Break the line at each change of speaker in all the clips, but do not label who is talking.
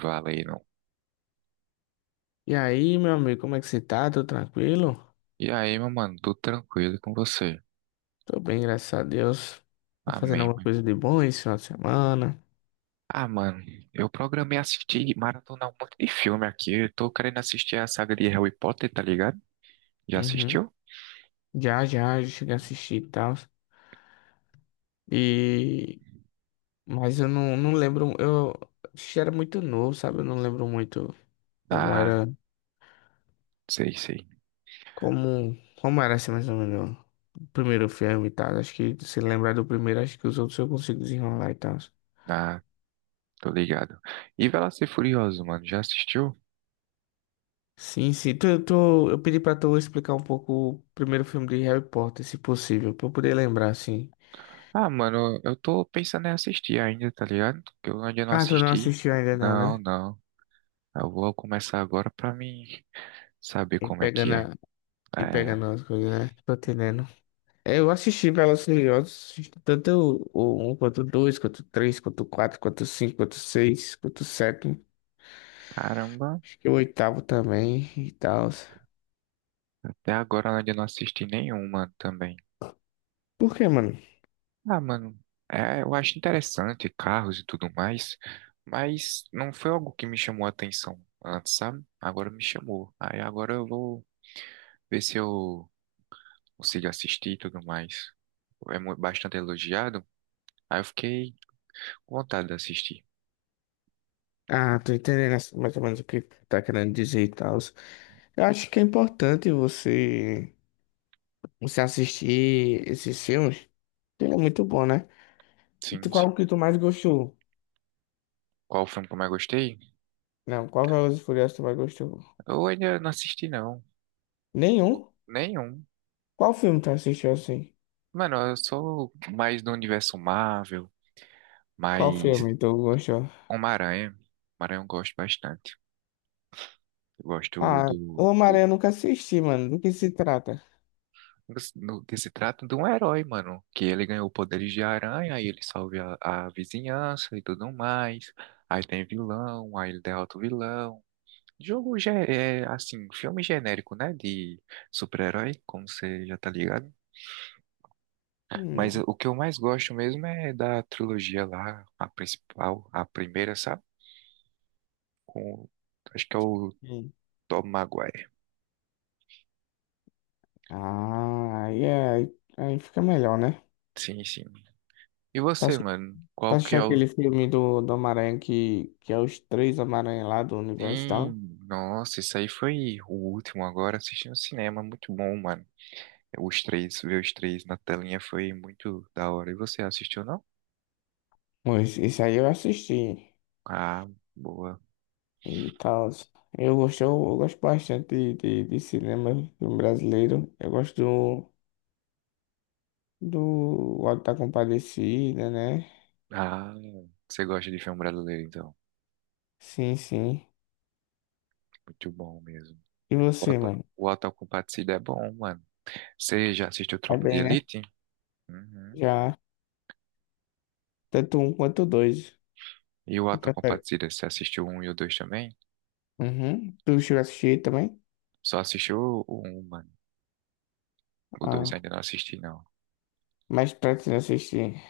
Valeram.
E aí, meu amigo, como é que você tá? Tô tranquilo?
E aí, meu mano, tudo tranquilo com você?
Tô bem, graças a Deus. Tá fazendo
Amém,
alguma
meu
coisa
irmão.
de bom esse final de semana?
Ah, mano, eu programei assistir, maratonar um monte de filme aqui. Eu tô querendo assistir a saga de Harry Potter, tá ligado? Já
Uhum.
assistiu?
Já cheguei a assistir e tal. E... Mas eu não lembro, eu assisti era muito novo, sabe? Eu não lembro muito como
Ah,
era,
sei, sei.
como era assim mais ou menos o primeiro filme e tal. Acho que se lembrar do primeiro, acho que os outros eu consigo desenrolar e tal.
Ah, tô ligado. E Velozes e Furioso, mano, já assistiu?
Sim, sim. Tu, Eu, tô eu pedi pra tu explicar um pouco o primeiro filme de Harry Potter, se possível, pra eu poder lembrar, assim.
Ah, mano, eu tô pensando em assistir ainda, tá ligado? Que eu ainda não
Ah, tu não
assisti.
assistiu ainda não,
Não,
né?
não. Eu vou começar agora pra mim saber
E
como é
pegando,
que é.
a, e
É,
pegando as coisas, né? Tô entendendo. É, eu assisti Velozes e Furiosos, assisti tanto o um quanto o 2, quanto o 3, quanto o 4, quanto o 5, quanto o 6, quanto o 7.
caramba.
Acho que o oitavo também e tal.
Até agora além de eu ainda não assisti nenhuma também.
Por quê, mano?
Ah, mano, eu acho interessante carros e tudo mais, mas não foi algo que me chamou a atenção antes, sabe? Agora me chamou. Aí agora eu vou ver se eu consigo assistir e tudo mais. É bastante elogiado. Aí eu fiquei com vontade de assistir.
Ah, tô entendendo assim, mais ou menos o que tá querendo dizer e tal. Eu acho que é importante você assistir esses filmes, ele é muito bom, né? E
Sim, sim.
qual que tu mais gostou?
Qual filme que eu mais gostei?
Não, qual Velozes e Furiosos tu mais gostou?
Eu ainda não assisti, não.
Nenhum?
Nenhum.
Qual filme tu assistiu assim?
Mano, eu sou mais do universo Marvel,
Qual
mais.
filme tu gostou?
Uma aranha. Uma aranha eu gosto bastante. Eu gosto
Ah, o Homem-Aranha eu nunca assisti, mano. Do que se trata?
no que se trata de um herói, mano. Que ele ganhou poderes de aranha, aí ele salva a vizinhança e tudo mais. Aí tem vilão, aí ele derrota o vilão. Jogo já é, assim, filme genérico, né? De super-herói, como você já tá ligado. Mas
Hum.
o que eu mais gosto mesmo é da trilogia lá, a principal, a primeira, sabe? Com, acho que é o
Hum.
Tom Maguire.
Ah, aí fica melhor, né?
Sim, sim. E
Tá,
você, mano?
tá
Qual que é
assistindo aquele
o.
filme do Homem-Aranha que é os três Homem-Aranha lá do universo e tal?
Sim, nossa, isso aí foi o último agora assistindo cinema. Muito bom, mano. Os três, ver os três na telinha foi muito da hora. E você assistiu, não?
Pois, isso aí eu assisti
Ah, boa.
e tal. Eu gosto bastante de cinema filme brasileiro. Eu gosto do Auto da Compadecida, né?
Ah, você gosta de filme brasileiro, então.
Sim, sim.
Muito bom mesmo.
E
O
você,
Auto,
mano?
o Auto da Compadecida é bom, mano. Você já assistiu
Tá
Tropa de
bem, né?
Elite? Uhum.
Já, tanto um quanto dois.
E o
Tu
Auto da
prefere?
Compadecida, você assistiu um e o dois também?
Uhum. Tu chegou a assistir também?
Só assistiu o um, mano. O dois
Ah,
ainda não assisti, não.
mas pretende assistir.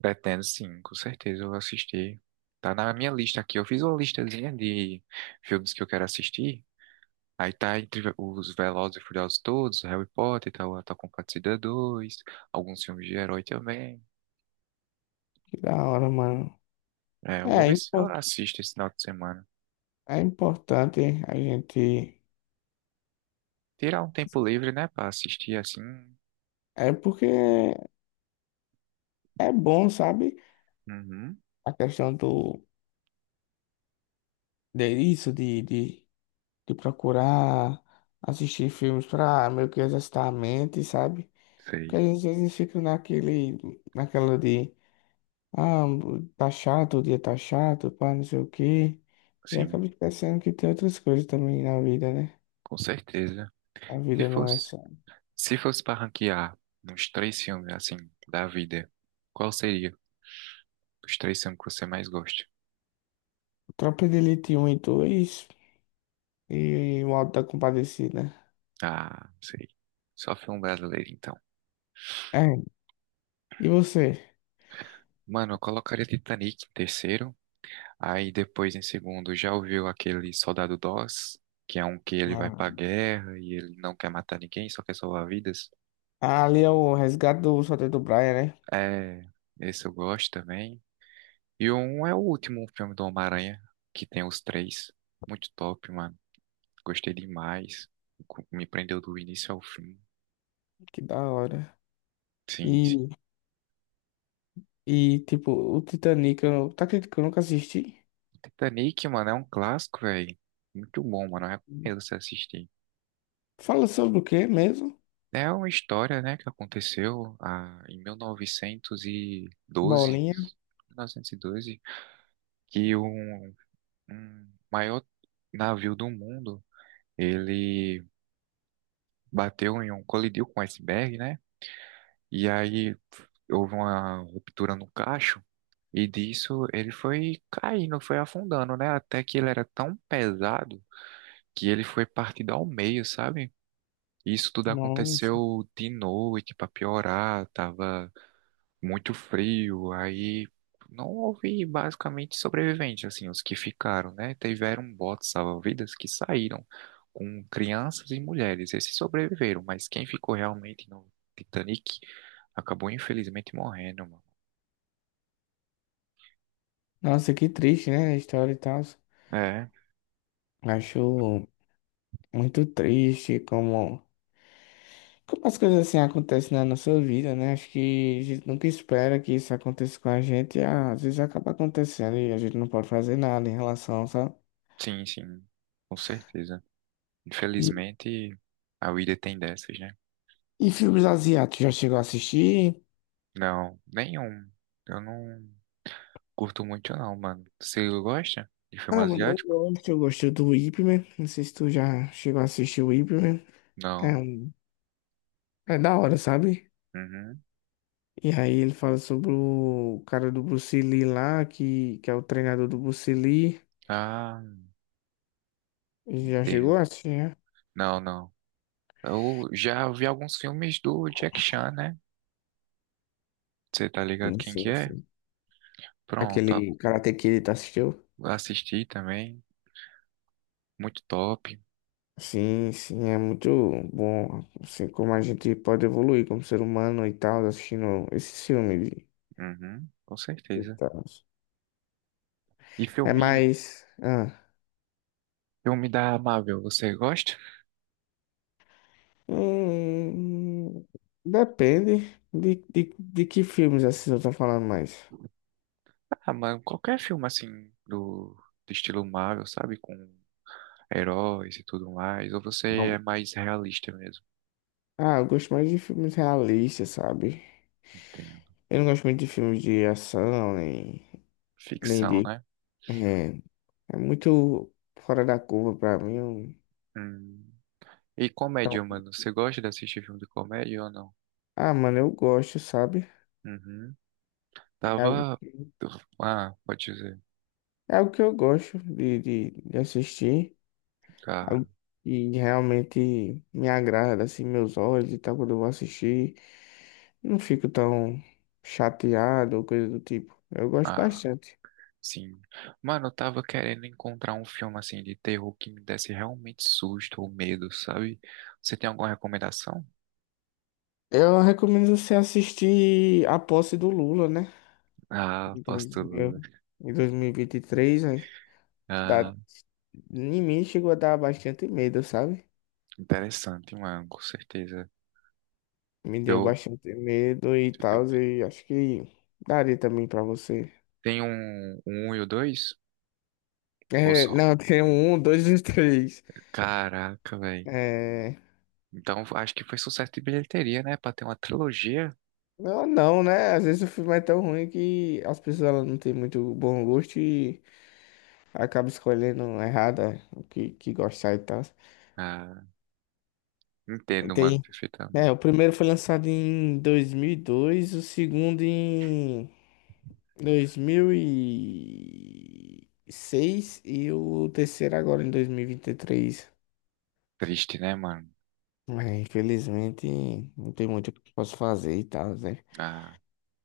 Pretendo sim, com certeza eu vou assistir. Tá na minha lista aqui. Eu fiz uma listazinha de filmes que eu quero assistir. Aí tá entre os Velozes e Furiosos todos, Harry Potter, tá o Ato com Batida 2, alguns filmes de herói também.
Que da hora, mano.
É, eu vou
É,
ver se eu assisto esse final de semana.
é importante a gente.
Tirar um tempo livre, né, pra assistir assim.
É porque é bom, sabe?
Uhum,
A questão do. De isso, de procurar assistir filmes para meio que exercitar a mente, sabe? Porque
sei.
às vezes a gente fica naquele, naquela de, ah, tá chato, o dia tá chato, pá, não sei o quê. E
Sim,
acaba esquecendo que tem outras coisas também na vida, né?
com certeza.
A
Se
vida não é
fosse,
só.
se fosse pra ranquear uns três filmes assim da vida, qual seria os três filmes que você mais gosta?
Tropa de Elite 1 e 2 e o Auto da Compadecida.
Ah, sei. Só filme brasileiro, então.
É. E você?
Mano, eu colocaria Titanic em terceiro. Aí depois, em segundo, já ouviu aquele Soldado Doss, que é um que ele vai
Ah,
pra guerra e ele não quer matar ninguém, só quer salvar vidas.
ali é o resgate do Soldado do Brian, né?
É, esse eu gosto também. E um é o último filme do Homem-Aranha, que tem os três. Muito top, mano. Gostei demais. Me prendeu do início ao fim.
Que da hora.
Sim, sim.
e E, tipo, o Titanic, tá acreditando que eu nunca assisti?
Titanic, mano, é um clássico, velho. Muito bom, mano. Eu recomendo você assistir.
Fala sobre o quê mesmo?
É uma história, né, que aconteceu em 1912,
Bolinha?
1912, que um maior navio do mundo, ele bateu em um, colidiu com um iceberg, né? E aí houve uma ruptura no cacho e disso ele foi caindo, foi afundando, né? Até que ele era tão pesado que ele foi partido ao meio, sabe? Isso tudo
Nossa.
aconteceu de noite para piorar, tava muito frio, aí não houve basicamente sobreviventes, assim, os que ficaram, né? Tiveram botes salva-vidas que saíram com crianças e mulheres, esses sobreviveram, mas quem ficou realmente no Titanic acabou infelizmente morrendo, mano.
Nossa, que triste, né? A história e tal.
É,
Acho muito triste como as coisas assim acontecem na nossa vida, né? Acho que a gente nunca espera que isso aconteça com a gente. E, às vezes acaba acontecendo e a gente não pode fazer nada em relação, sabe?
sim, sim, com certeza.
E,
Infelizmente, a vida tem dessas, né?
e filmes asiáticos, já chegou a assistir?
Não, nenhum. Eu não curto muito, não, mano. Você gosta de filme
Ah, mano, eu
asiático?
gosto, eu gosto do Ip Man. Não sei se tu já chegou a assistir o Ip Man. É,
Não.
é da hora, sabe?
Uhum.
E aí ele fala sobre o cara do Bruce Lee lá, que é o treinador do Bruce Lee.
Ah,
Já chegou assim, né?
não, não. Eu já vi alguns filmes do Jack Chan, né? Você tá ligado
Sim,
quem que
sim,
é?
sim.
Pronto,
Aquele Karate Kid, tá assistiu?
assisti também. Muito top.
Sim, sim, é muito bom, assim, como a gente pode evoluir como ser humano e tal, assistindo esse filme.
Uhum, com
E
certeza.
tal.
E filme,
Ah,
filme da Marvel, você gosta?
hum, depende de que filmes assim eu tô falando mais.
Ah, mano, qualquer filme assim do estilo Marvel, sabe? Com heróis e tudo mais. Ou você é mais realista mesmo?
Ah, eu gosto mais de filmes realistas, sabe?
Entendo.
Eu não gosto muito de filmes de ação, nem
Ficção,
de.
né?
É, é muito fora da curva pra mim.
Hum. E comédia,
Não.
mano. Você gosta de assistir filme de comédia ou não?
Ah, mano, eu gosto, sabe?
Uhum.
É algo
Tava.
que,
Ah, pode dizer.
é algo que eu gosto de assistir.
Ah,
Algo que realmente me agrada, assim, meus olhos e tal, quando eu vou assistir. Não fico tão chateado ou coisa do tipo. Eu gosto
ah,
bastante.
sim. Mano, eu tava querendo encontrar um filme assim de terror que me desse realmente susto ou medo, sabe? Você tem alguma recomendação?
Eu recomendo você assistir A Posse do Lula, né?
Ah,
Em
posso
dois
tudo. Né?
mil- em 2023, né, dá,
Ah,
em mim chegou a dar bastante medo, sabe?
interessante, mano, com certeza.
Me deu
Deu,
bastante medo e
te deu
tal,
medo.
e acho que daria também pra você.
Tem um, um e o dois? Ou
É,
só?
não, tem um, dois e três.
Caraca, velho.
É,
Então acho que foi sucesso de bilheteria, né? Pra ter uma trilogia.
não, não, né? Às vezes o filme é tão ruim que as pessoas elas não têm muito bom gosto e acabam escolhendo errada o que gostar e tal.
Ah, entendo, mano,
Tem, é,
perfeitamente.
o primeiro foi lançado em 2002, o segundo em 2006 e seis e o terceiro agora em dois mil e vinte e três.
Triste, né, mano?
É, infelizmente, não tem muito o que eu posso fazer e tal, né?
Ah,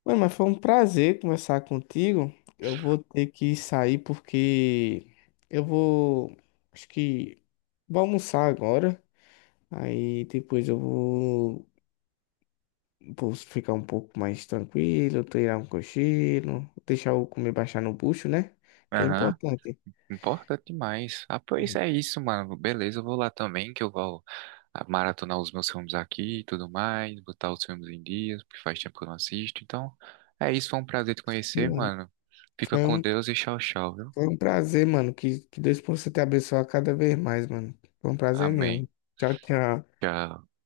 Mano, mas foi um prazer conversar contigo. Eu vou ter que sair porque eu vou, acho que vou almoçar agora. Aí depois eu vou ficar um pouco mais tranquilo, tirar um cochilo, deixar o comer baixar no bucho, né? Que é
aham.
importante.
Importante demais. Ah, pois
É,
é isso, mano. Beleza, eu vou lá também, que eu vou maratonar os meus filmes aqui e tudo mais, botar os filmes em dias, porque faz tempo que eu não assisto. Então, é isso, foi um prazer te
sim,
conhecer,
mano.
mano. Fica
Foi
com
um,
Deus e tchau, tchau, viu?
foi um prazer, mano. Que Deus possa te abençoar cada vez mais, mano. Foi um prazer
Amém.
mesmo. Tchau, tchau.
Tchau.